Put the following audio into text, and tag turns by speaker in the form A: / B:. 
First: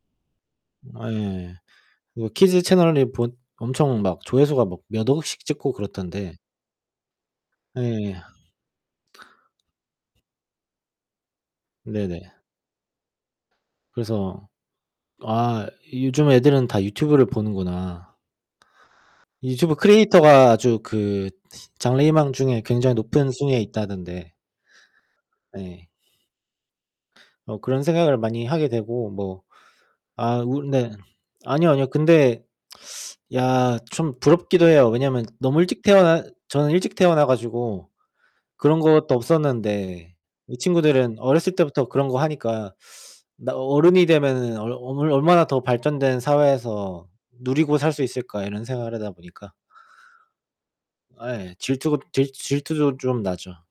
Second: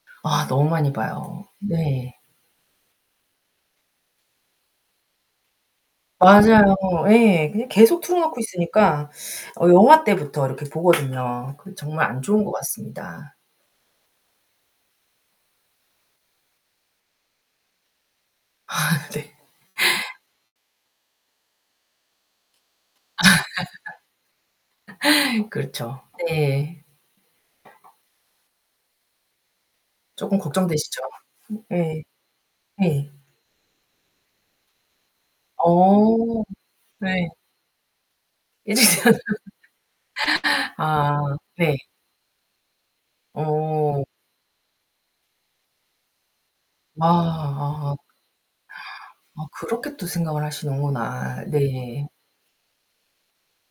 A: 아 너무 많이
B: 아
A: 봐요.
B: 예.
A: 네.
B: 뭐 키즈 채널이 보 엄청 막 조회수가 막 몇 억씩 찍고 그렇던데
A: 맞아요, 예, 그냥 계속 틀어
B: 예.
A: 놓고 있으니까 어 영아 때부터 이렇게 보거든요. 그 정말 안
B: 네네.
A: 좋은 것 같습니다.
B: 그래서 아 요즘 애들은 다 유튜브를 보는구나.
A: 아 네.
B: 유튜브 크리에이터가 아주 그 장래 희망 중에 굉장히 높은 순위에 있다던데 네.
A: 그렇죠. 네.
B: 뭐 그런 생각을 많이 하게 되고 뭐 아
A: 쪼끔
B: 우리 네
A: 걱정되시죠?
B: 아니요, 아니요.
A: 예.
B: 근데
A: 예.
B: 야 좀 부럽기도 해요. 왜냐면 너무 일찍 태어나
A: 어
B: 저는 일찍 태어나
A: 네.
B: 가지고 그런
A: 이제
B: 것도
A: 저는
B: 없었는데 이 친구들은
A: 아,
B: 어렸을
A: 네.
B: 때부터 그런 거 하니까 나
A: 어.
B: '어른이 되면 얼 얼 얼마나 더 발전된
A: 아
B: 사회에서 누리고 살
A: 아.
B: 수 있을까.' 이런 생각을 하다
A: 아
B: 보니까.
A: 그렇게 또 생각을
B: 아
A: 하시는구나.
B: 예. 질투가
A: 네.
B: 질 질투도 좀 나죠.